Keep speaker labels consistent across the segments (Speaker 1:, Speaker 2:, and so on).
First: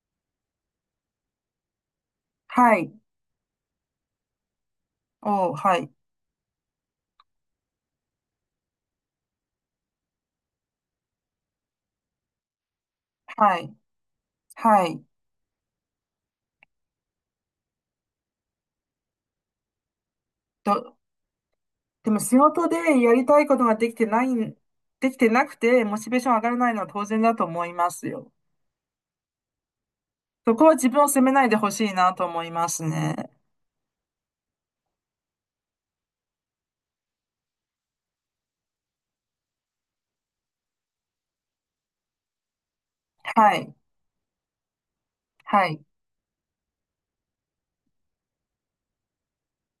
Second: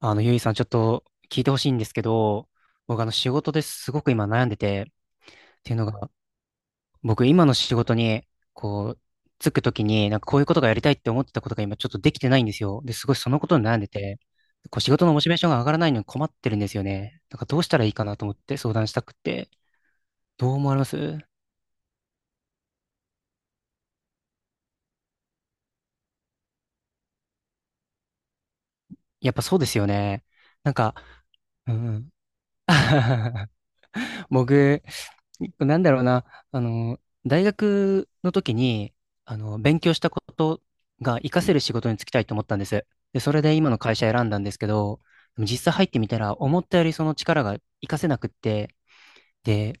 Speaker 1: ゆいさん、ちょっと聞いてほしいんですけど、
Speaker 2: はい。
Speaker 1: 僕、仕事ですごく今悩んでて、
Speaker 2: おう、
Speaker 1: っていう
Speaker 2: は
Speaker 1: の
Speaker 2: い。
Speaker 1: が、僕、今の仕事に、こう、つくときに、なんかこういうことがやりたいって思ってたことが今ちょっとできてないんですよ。で、すごいそのこと
Speaker 2: は
Speaker 1: に
Speaker 2: い。
Speaker 1: 悩んでて、
Speaker 2: は
Speaker 1: 仕
Speaker 2: い。
Speaker 1: 事のモチベーションが上がらないのに困ってるんですよね。なんかどうしたらいいかなと思って相談したくって、どう思われま
Speaker 2: と、
Speaker 1: す？
Speaker 2: でも仕事でやりたいことができてなくて、モチベーション上がらないのは当然だと思いますよ。
Speaker 1: やっぱそうですよね。
Speaker 2: そこ
Speaker 1: な
Speaker 2: は
Speaker 1: ん
Speaker 2: 自
Speaker 1: か、
Speaker 2: 分を責めないでほ
Speaker 1: う
Speaker 2: し
Speaker 1: んう
Speaker 2: い
Speaker 1: ん。
Speaker 2: なと思いますね。
Speaker 1: 僕、なんだろうな、あの、大学の時に、勉強したことが活かせる仕事に就きたいと思ったんです。で、それ
Speaker 2: は
Speaker 1: で今
Speaker 2: い。
Speaker 1: の会社選んだんですけど、でも実
Speaker 2: は
Speaker 1: 際
Speaker 2: い。
Speaker 1: 入ってみたら、思ったよりその力が活かせなくって、で、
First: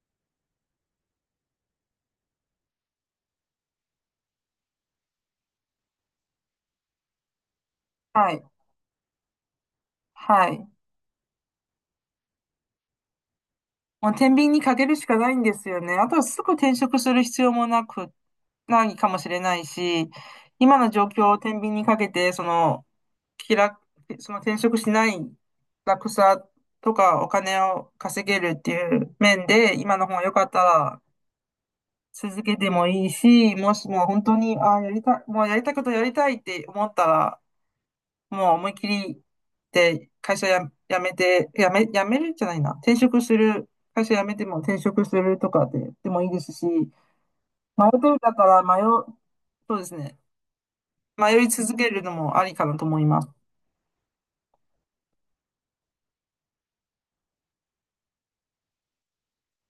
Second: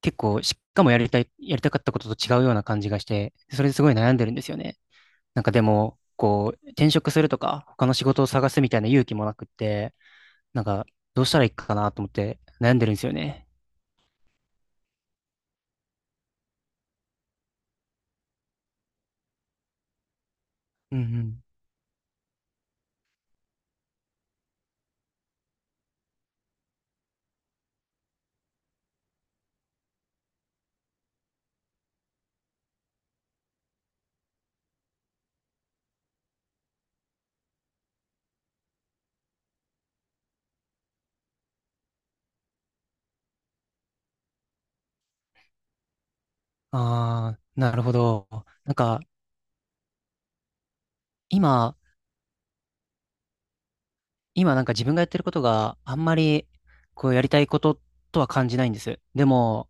Speaker 1: 結構、しかもやりたかったことと違うような感じがして、それですごい悩んでるんですよね。なんかでも、転職するとか、他の仕事を
Speaker 2: はい。
Speaker 1: 探すみたいな勇気もなくって、
Speaker 2: は
Speaker 1: なん
Speaker 2: い。
Speaker 1: か、どうしたらいいかなと思って悩んでるんですよね。
Speaker 2: もう天秤にかけるしかないんですよね。あとはすぐ転職する必要もなく、ないかもしれないし、今の
Speaker 1: うんう
Speaker 2: 状況を
Speaker 1: ん。
Speaker 2: 天秤にかけて、気楽、その転職しない楽さとかお金を稼げるっていう面で、今の方が良かったら続けてもいいし、もしも本当に、ああ、やりたい、もうやりたいことやりたいって思ったら、もう思いっきりで会社や、辞めるじゃないな。転職する、会社辞めても転職するとかで、でもいいですし、迷
Speaker 1: ああ、なる
Speaker 2: っ
Speaker 1: ほ
Speaker 2: てる
Speaker 1: ど。
Speaker 2: 方は
Speaker 1: なん
Speaker 2: 迷
Speaker 1: か、
Speaker 2: う、そうですね。迷い
Speaker 1: 今、
Speaker 2: 続けるのもありかなと思います。
Speaker 1: 今なんか自分がやってることがあんまり、こうやりたいこととは感じないんです。でも、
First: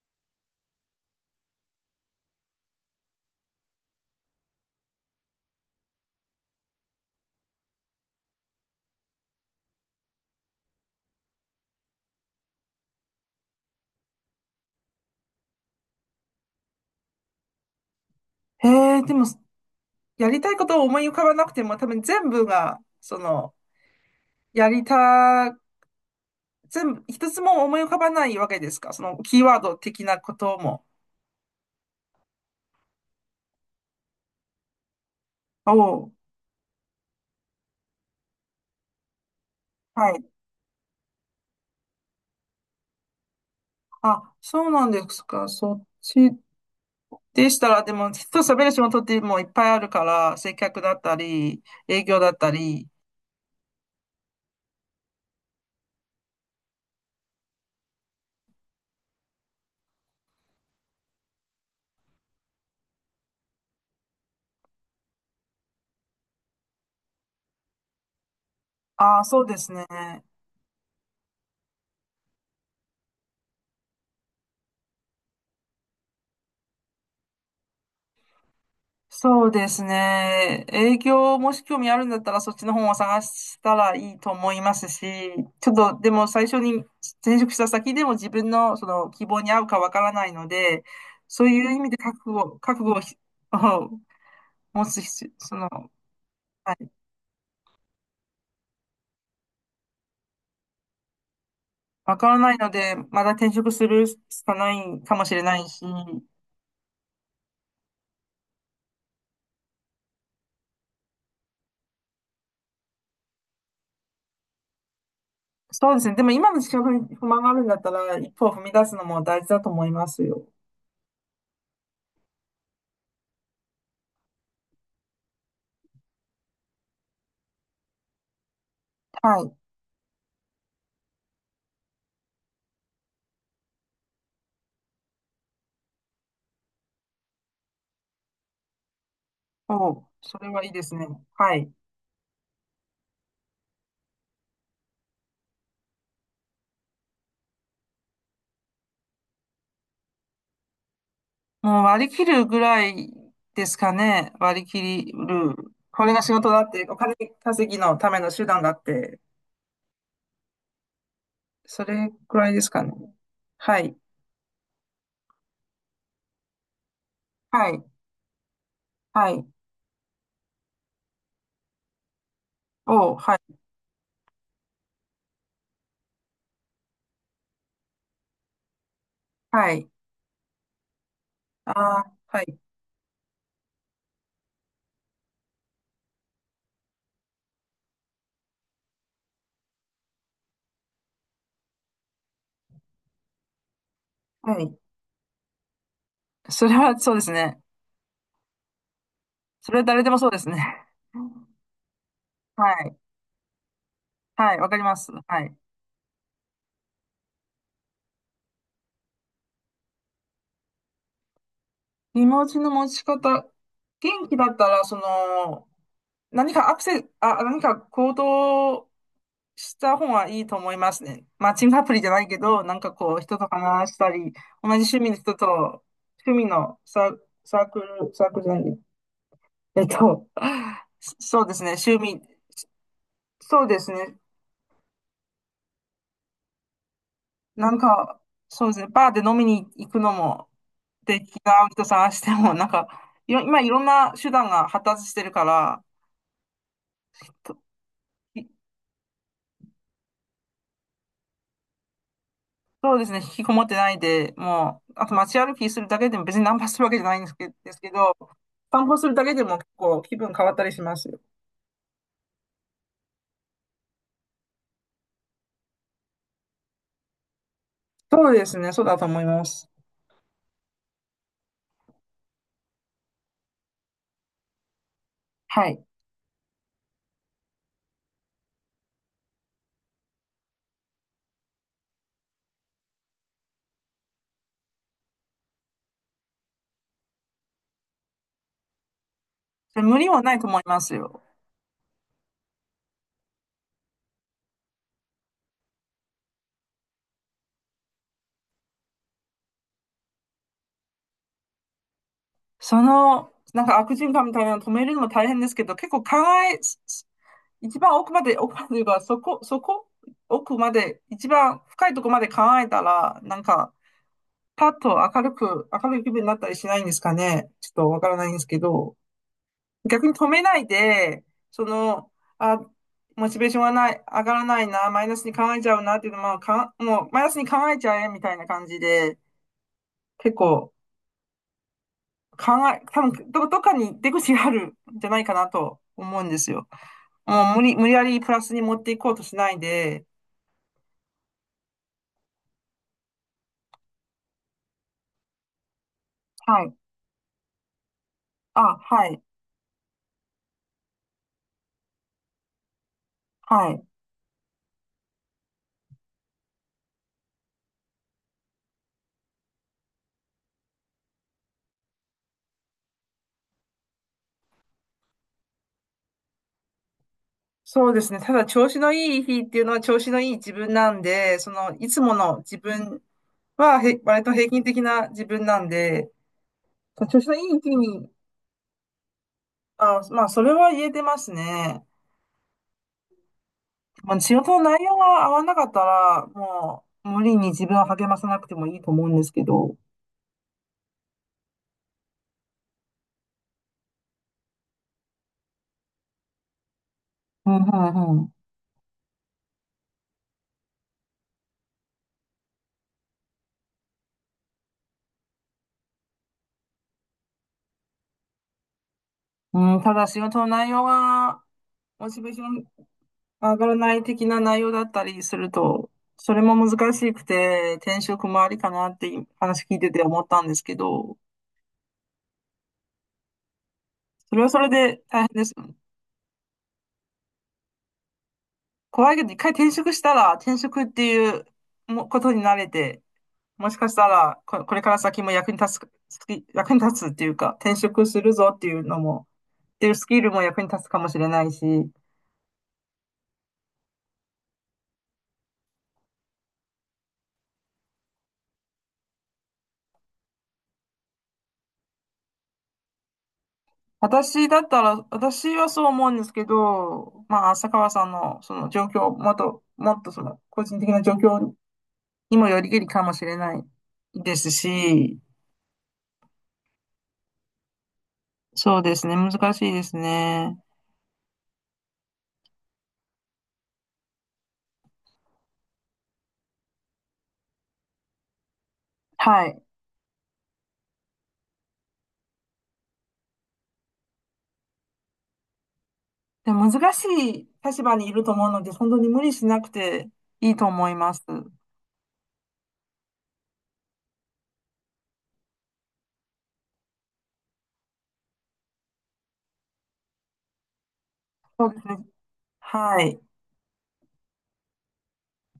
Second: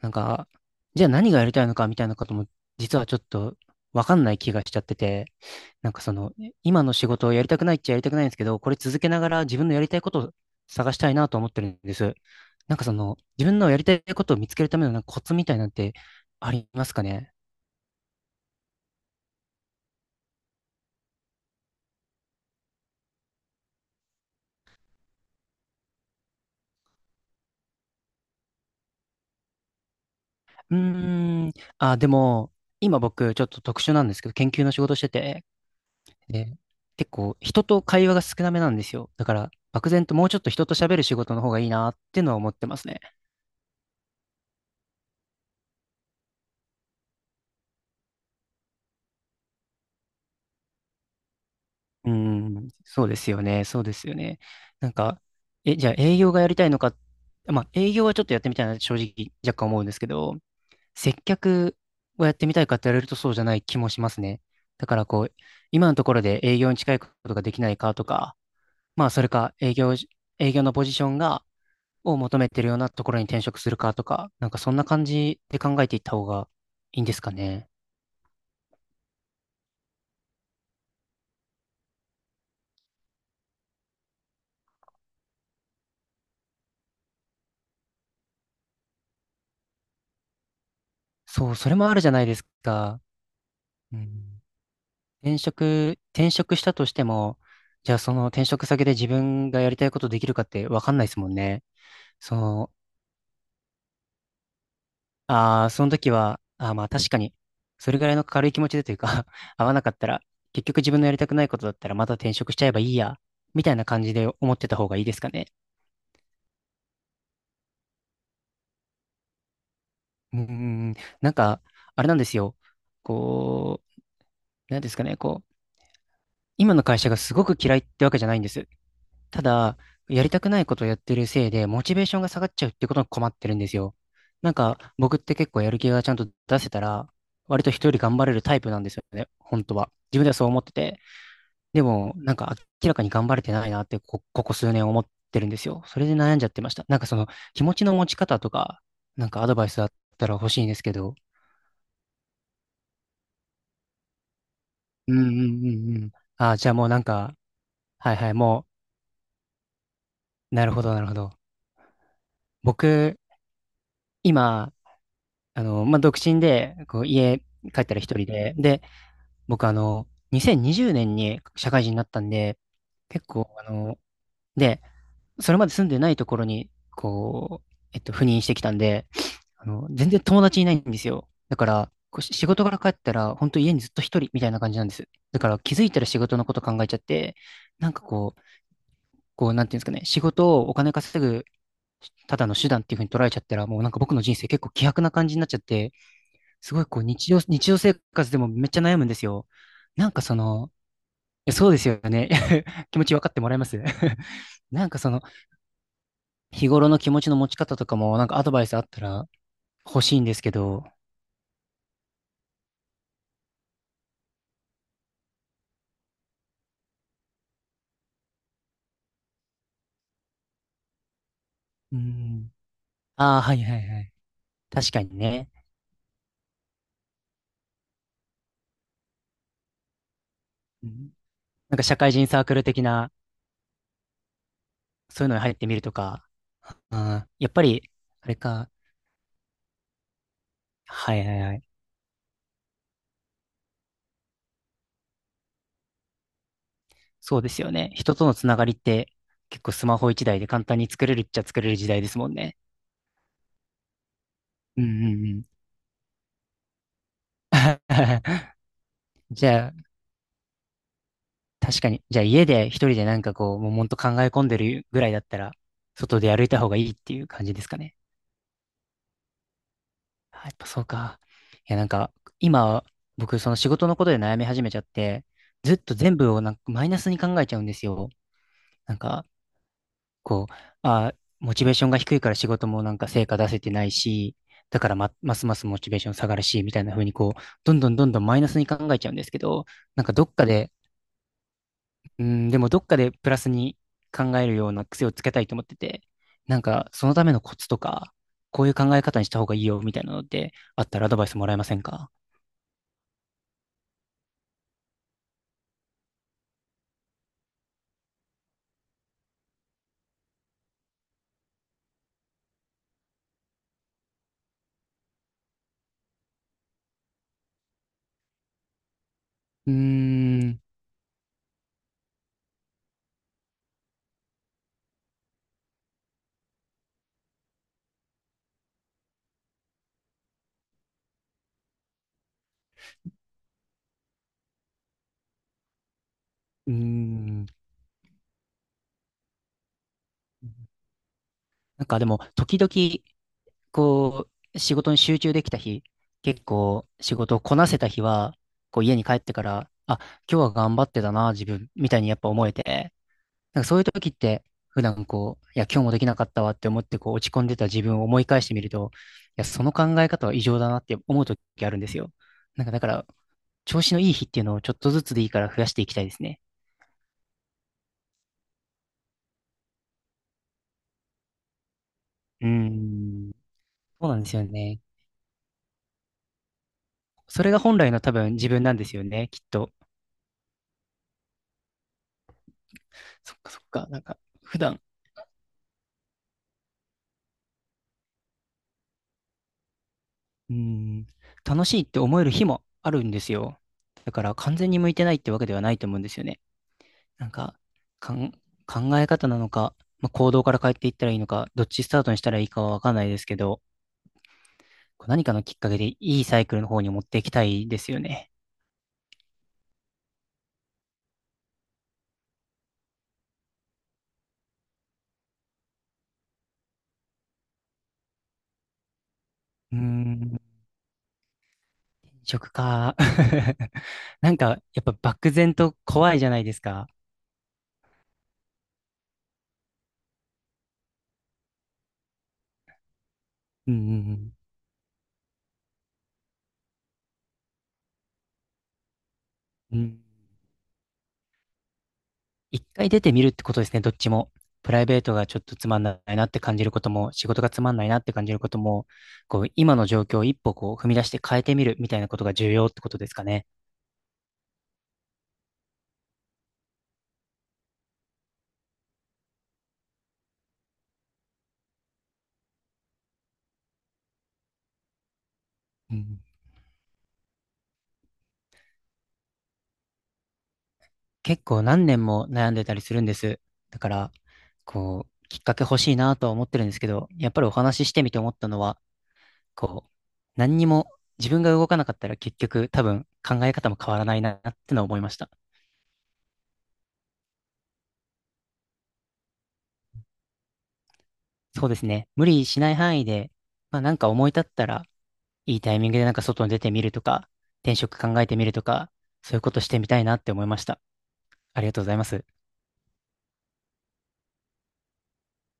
Speaker 1: なんか、じゃあ何がやりたいのかみたいなことも、実はちょっとわかんない気がしちゃってて、なんかその、今の仕事をやりたくないっちゃやりたくないんですけど、これ続けながら自分のやりたいことを探したいなと思ってるんです。なんかその、自分のやりたいことを見つけるためのなんかコツみたいなんてありますかね？
Speaker 2: へえ、でも、やりたいことを思い浮かばなくても、多分全部が、やりた、全部、一つも思い浮かばないわけですかその、キーワード的なこと
Speaker 1: う
Speaker 2: も。
Speaker 1: ーん。あ、でも、今僕、ちょっと特殊なんですけど、研究の仕事してて、
Speaker 2: おう、
Speaker 1: で、結構、人と会話が少なめなんですよ。だから、漠然
Speaker 2: は
Speaker 1: と
Speaker 2: い。
Speaker 1: もうちょっと人と喋る仕事の方がいいなっていうのは思ってますね。
Speaker 2: あ、そうなんですか。そっちでしたら、でも、人と喋る仕事ってもういっぱいあるから、接客だったり、営
Speaker 1: うー
Speaker 2: 業だった
Speaker 1: ん。
Speaker 2: り。
Speaker 1: そうですよね。そうですよね。なんか、じゃあ営業がやりたいのか、まあ、営業はちょっとやってみたいな、正直、若干思うんですけど、接客をやってみたいかって言われるとそうじゃない気もしますね。だから、今のところで営業に近いことができないかとか、まあ、
Speaker 2: あ
Speaker 1: そ
Speaker 2: あ、
Speaker 1: れ
Speaker 2: そう
Speaker 1: か
Speaker 2: ですね。
Speaker 1: 営業のポジションを求めてるようなところに転職するかとか、なんかそんな感じで考えていった方がいいんですかね。
Speaker 2: そうですね。営業もし興味あるんだったらそっちの本を探したらいいと思いますし、ちょっとでも最初に転職した先でも自分のその希望に合うかわからないので、そう
Speaker 1: そう、
Speaker 2: い
Speaker 1: そ
Speaker 2: う
Speaker 1: れ
Speaker 2: 意
Speaker 1: も
Speaker 2: 味
Speaker 1: あ
Speaker 2: で
Speaker 1: るじゃないです
Speaker 2: 覚悟を
Speaker 1: か。うん、
Speaker 2: 持つ必要、
Speaker 1: 転職し
Speaker 2: は
Speaker 1: たと
Speaker 2: い、
Speaker 1: しても、じゃあその転職先で自分がやりたいことできるかってわかんないですもんね。
Speaker 2: わからないの
Speaker 1: そ
Speaker 2: で、まだ転職するしかないかも
Speaker 1: う、
Speaker 2: しれな
Speaker 1: あ
Speaker 2: い
Speaker 1: あ、
Speaker 2: し、
Speaker 1: その時は、まあ確かに、それぐらいの軽い気持ちでというか 合わなかったら、結局自分のやりたくないことだったらまた転職しちゃえばいいや、みたいな感じで思ってた方がいいですかね。
Speaker 2: そうですね。でも今の仕事に不満があるんだったら、一歩を踏み出すのも大事だと思います
Speaker 1: うー
Speaker 2: よ。
Speaker 1: ん、なんか、あれなんですよ。こなんですかね、今の会社がすごく嫌いってわけじゃないんです。
Speaker 2: は
Speaker 1: た
Speaker 2: い。
Speaker 1: だ、やりたくないことをやってるせいで、モチベーションが下がっちゃうってことに困ってるんですよ。なんか、僕って結構やる気がちゃんと出せたら、割と人より頑張れるタイプなんですよね、本当は。
Speaker 2: おう、
Speaker 1: 自分では
Speaker 2: そ
Speaker 1: そう
Speaker 2: れ
Speaker 1: 思
Speaker 2: は
Speaker 1: っ
Speaker 2: い
Speaker 1: て
Speaker 2: いです
Speaker 1: て。
Speaker 2: ね。はい。
Speaker 1: でも、なんか明らかに頑張れてないなってここ数年思ってるんですよ。それで悩んじゃってました。なんかその、気持ちの持ち方とか、なんかアドバイスあったら欲しいんですけど。
Speaker 2: もう割り切るぐらいですかね。割り切
Speaker 1: うんう
Speaker 2: る。
Speaker 1: んうんう
Speaker 2: これ
Speaker 1: ん。
Speaker 2: が仕事
Speaker 1: ああ、
Speaker 2: だ
Speaker 1: じ
Speaker 2: っ
Speaker 1: ゃあ
Speaker 2: て、
Speaker 1: もう
Speaker 2: お
Speaker 1: なん
Speaker 2: 金
Speaker 1: か、
Speaker 2: 稼ぎのた
Speaker 1: はい
Speaker 2: め
Speaker 1: は
Speaker 2: の
Speaker 1: い、
Speaker 2: 手段
Speaker 1: も
Speaker 2: だって、
Speaker 1: う、なるほどなるほど。
Speaker 2: それくらいですかね。
Speaker 1: 僕、
Speaker 2: はい。
Speaker 1: 今、まあ、独身で、家
Speaker 2: は
Speaker 1: 帰
Speaker 2: い。
Speaker 1: ったら一人で、で、
Speaker 2: はい。
Speaker 1: 僕2020年にじゅうねんに社会人になったんで、
Speaker 2: おう、
Speaker 1: 結
Speaker 2: は
Speaker 1: 構、
Speaker 2: い。
Speaker 1: で、それまで住んでないところに、赴任してきたんで、
Speaker 2: はい。
Speaker 1: 全然友達いないんですよ。だか
Speaker 2: あ
Speaker 1: ら、
Speaker 2: あ、
Speaker 1: こうし
Speaker 2: は
Speaker 1: 仕
Speaker 2: い。
Speaker 1: 事から帰ったら、本当家にずっと一人みたいな感じなんです。だから気づいたら仕事のこと考えちゃって、なんかこう、なんていうんですかね、仕事をお金稼ぐ、ただの手段っていう風に捉えちゃったら、もうなんか僕の人生
Speaker 2: は
Speaker 1: 結構
Speaker 2: い。
Speaker 1: 希薄な感じになっちゃって、
Speaker 2: そ
Speaker 1: す
Speaker 2: れ
Speaker 1: ごい
Speaker 2: はそうです
Speaker 1: 日
Speaker 2: ね。
Speaker 1: 常生活でもめっちゃ悩むんですよ。
Speaker 2: それは誰
Speaker 1: な
Speaker 2: で
Speaker 1: ん
Speaker 2: も
Speaker 1: か
Speaker 2: そう
Speaker 1: そ
Speaker 2: です
Speaker 1: の、
Speaker 2: ね。
Speaker 1: いやそうですよね。
Speaker 2: は い。
Speaker 1: 気持ち分かってもらえます？
Speaker 2: はい。わ かり
Speaker 1: なん
Speaker 2: ま
Speaker 1: かそ
Speaker 2: す。
Speaker 1: の、
Speaker 2: はい。
Speaker 1: 日頃の気持ちの持ち方とかも、なんかアドバイスあったら欲しいんですけど、
Speaker 2: 気持ちの持ち方。元気だったら、その、何かアクセ、あ、何か行動した方がいいと思いますね。マッチングアプ
Speaker 1: う
Speaker 2: リじゃないけ
Speaker 1: ん。
Speaker 2: ど、なんかこう、
Speaker 1: あ
Speaker 2: 人
Speaker 1: あ、
Speaker 2: と
Speaker 1: はいはい
Speaker 2: 話し
Speaker 1: は
Speaker 2: た
Speaker 1: い。
Speaker 2: り、同じ
Speaker 1: 確
Speaker 2: 趣
Speaker 1: か
Speaker 2: 味
Speaker 1: に
Speaker 2: の人
Speaker 1: ね。
Speaker 2: と、趣味のサー、サークルじゃない、えっと、
Speaker 1: うん
Speaker 2: そうです
Speaker 1: な
Speaker 2: ね、
Speaker 1: んか社会人サークル的な、
Speaker 2: そうですね、
Speaker 1: そういうのに入ってみるとか、やっぱ
Speaker 2: なん
Speaker 1: り、
Speaker 2: か、
Speaker 1: あれ
Speaker 2: そう
Speaker 1: か、
Speaker 2: ですね、バーで飲みに行くのも、
Speaker 1: は
Speaker 2: で、
Speaker 1: いは
Speaker 2: 気
Speaker 1: いは
Speaker 2: が
Speaker 1: い。
Speaker 2: 合う人探しても、なんか、今いろんな手段が発達してるから、
Speaker 1: そうで
Speaker 2: と
Speaker 1: すよね。人とのつながりって結構スマホ一台で簡単に作れるっちゃ作れる時代ですもんね。
Speaker 2: そうですね、引きこもってないで、
Speaker 1: う
Speaker 2: も
Speaker 1: ん
Speaker 2: う、あ
Speaker 1: う
Speaker 2: と
Speaker 1: んう
Speaker 2: 街
Speaker 1: ん。
Speaker 2: 歩きするだけでも別にナンパするわけじゃないんですけ、ですけど、散歩するだけで
Speaker 1: じ
Speaker 2: も結
Speaker 1: ゃあ、
Speaker 2: 構気分変わったりしますよ。
Speaker 1: 確かに。じゃあ家で一人でなんか悶々と考え込んでるぐらいだったら、外で歩いた方がいいっていう感じですかね。
Speaker 2: そうですね、そうだと思います。
Speaker 1: あやっぱそうか。いやなんか、今、僕その仕事のことで悩み始めちゃって、
Speaker 2: は
Speaker 1: ずっ
Speaker 2: い。
Speaker 1: と全部をなんかマイナスに考えちゃうんですよ。なんか、こう、モチベーションが低いから仕事もなんか成果出せてないし、だからますますモチベーション下がるし、みたいな風にどんどんどんどんマイナスに考えちゃうんですけど、
Speaker 2: で無
Speaker 1: なん
Speaker 2: 理
Speaker 1: か
Speaker 2: は
Speaker 1: ど
Speaker 2: な
Speaker 1: っ
Speaker 2: いと
Speaker 1: か
Speaker 2: 思い
Speaker 1: で、
Speaker 2: ますよ。
Speaker 1: うん、でもどっかでプラスに考えるような癖をつけたいと思ってて、なんかそのためのコツとか、こういう考え方にした方がいいよ、みたいなのってあったらアドバイスもらえませんか？
Speaker 2: その、なんか悪循環みたいなの止めるのも大変ですけど、結構考え、一番奥まで、奥まで言えば、そこ、そこ、奥まで、一番深いとこまで考えたら、なんか、パッと明るく、明るい気分になったりしないんですかね。ちょっとわからないんですけど。
Speaker 1: うー
Speaker 2: 逆に止めな
Speaker 1: ん、
Speaker 2: いで、その、あ、モチベーションがない、上がらないな、マイナスに考えちゃうなっていうのは、もうマイナスに考えちゃえみたいな感じで、結構考え、多分どっかに出口があるんじゃないかなと思うんですよ。
Speaker 1: うーん。
Speaker 2: もう無理やりプラスに持っていこうとしないで、
Speaker 1: なんかでも、時々、こ仕事に集中できた日、結
Speaker 2: はい。
Speaker 1: 構仕事をこなせた日は、
Speaker 2: あ、
Speaker 1: こう家に
Speaker 2: は
Speaker 1: 帰っ
Speaker 2: い。
Speaker 1: てから、あ、今日は頑張ってたな、自分、みたいにやっぱ思えて、なんか
Speaker 2: は
Speaker 1: そういう
Speaker 2: い。
Speaker 1: 時って、普段いや、今日もできなかったわって思ってこう落ち込んでた自分を思い返してみると、いや、その考え方は異常だなって思う時あるんですよ。なんかだから、調子のいい日っていうのをちょっとずつでいいから増やしていきたいですね。
Speaker 2: そうですね。ただ、調子のいい日っていうのは調子のいい自分なんで、その、いつもの
Speaker 1: うー
Speaker 2: 自分
Speaker 1: ん。
Speaker 2: は、
Speaker 1: そうなん
Speaker 2: 割
Speaker 1: で
Speaker 2: と
Speaker 1: すよ
Speaker 2: 平均
Speaker 1: ね。
Speaker 2: 的な自分なんで、調子の
Speaker 1: そ
Speaker 2: い
Speaker 1: れが
Speaker 2: い時
Speaker 1: 本来の
Speaker 2: に、
Speaker 1: 多分自分なんですよね、きっと。
Speaker 2: あ、まあ、それは言えてますね。
Speaker 1: そっかそっか。なん
Speaker 2: ま
Speaker 1: か、
Speaker 2: あ、仕事
Speaker 1: 普
Speaker 2: の
Speaker 1: 段
Speaker 2: 内容が合わなかったら、もう、無理に自分を励まさなくてもいいと思うんですけど。
Speaker 1: うん、楽しいって思える日もあるんですよ。だから完全に向いてないってわけではないと思うんですよね。なん
Speaker 2: う
Speaker 1: か、
Speaker 2: ん、うん、
Speaker 1: か
Speaker 2: う
Speaker 1: ん、
Speaker 2: ん。
Speaker 1: 考え方なのか、まあ、行動から変えていったらいいのか、どっちスタートにしたらいいかはわかんないですけど、こう何かのきっかけでいいサイクルの方に持っていきたいですよね。
Speaker 2: うん、ただ、仕事の内容が、モチベーション上がらない的な内容だったりすると、それも難しくて、転職もありかなって話聞
Speaker 1: うー
Speaker 2: いてて思っ
Speaker 1: ん、
Speaker 2: たんですけど、
Speaker 1: 食か。な
Speaker 2: そ
Speaker 1: ん
Speaker 2: れはそ
Speaker 1: か、
Speaker 2: れ
Speaker 1: やっぱ
Speaker 2: で大変
Speaker 1: 漠
Speaker 2: です
Speaker 1: 然
Speaker 2: よね。
Speaker 1: と怖いじゃないですか。
Speaker 2: 怖いけど、一回転職したら、転職っていうことに慣れて、も
Speaker 1: うん
Speaker 2: しかした
Speaker 1: うん
Speaker 2: ら、これから先も役に立つ、役に立つっていうか、転職するぞっていうのも、
Speaker 1: う
Speaker 2: っ
Speaker 1: ん。う
Speaker 2: ていう
Speaker 1: ん
Speaker 2: スキルも役に立つかもしれないし、
Speaker 1: 一回出てみるってことですね、どっちも。プライベートがちょっとつまんないなって感じることも、仕事がつまんないなって感じることも、今の状況を一歩こう、踏み出して変えてみるみたいなことが重要ってことですかね。
Speaker 2: 私だったら、私はそう思うんですけど、まあ、浅川さんのその状況、もっとその、個人的な状況にもよりけりかもしれないですし、
Speaker 1: うん、
Speaker 2: そうですね、難しいですね。
Speaker 1: 結構何年も悩んでたりするんです。だから、きっかけ欲しいなとは思ってるんですけど、やっぱりお話ししてみて思ったのは、
Speaker 2: はい。
Speaker 1: こう、何にも自分が動かなかったら結局多分考え方も変わらないなってのは思いました。
Speaker 2: でも難しい立場にいると思うので、本当に無理しなくていいと思います。
Speaker 1: そうですね。無理しない範囲で、まあなんか思い立ったら、いいタイミングでなんか外に出てみるとか、転職考えてみるとか、そういうことしてみたいなって思いました。あ
Speaker 2: そ
Speaker 1: りが
Speaker 2: うで
Speaker 1: とう
Speaker 2: す
Speaker 1: ござい
Speaker 2: ね。
Speaker 1: ます。
Speaker 2: はい。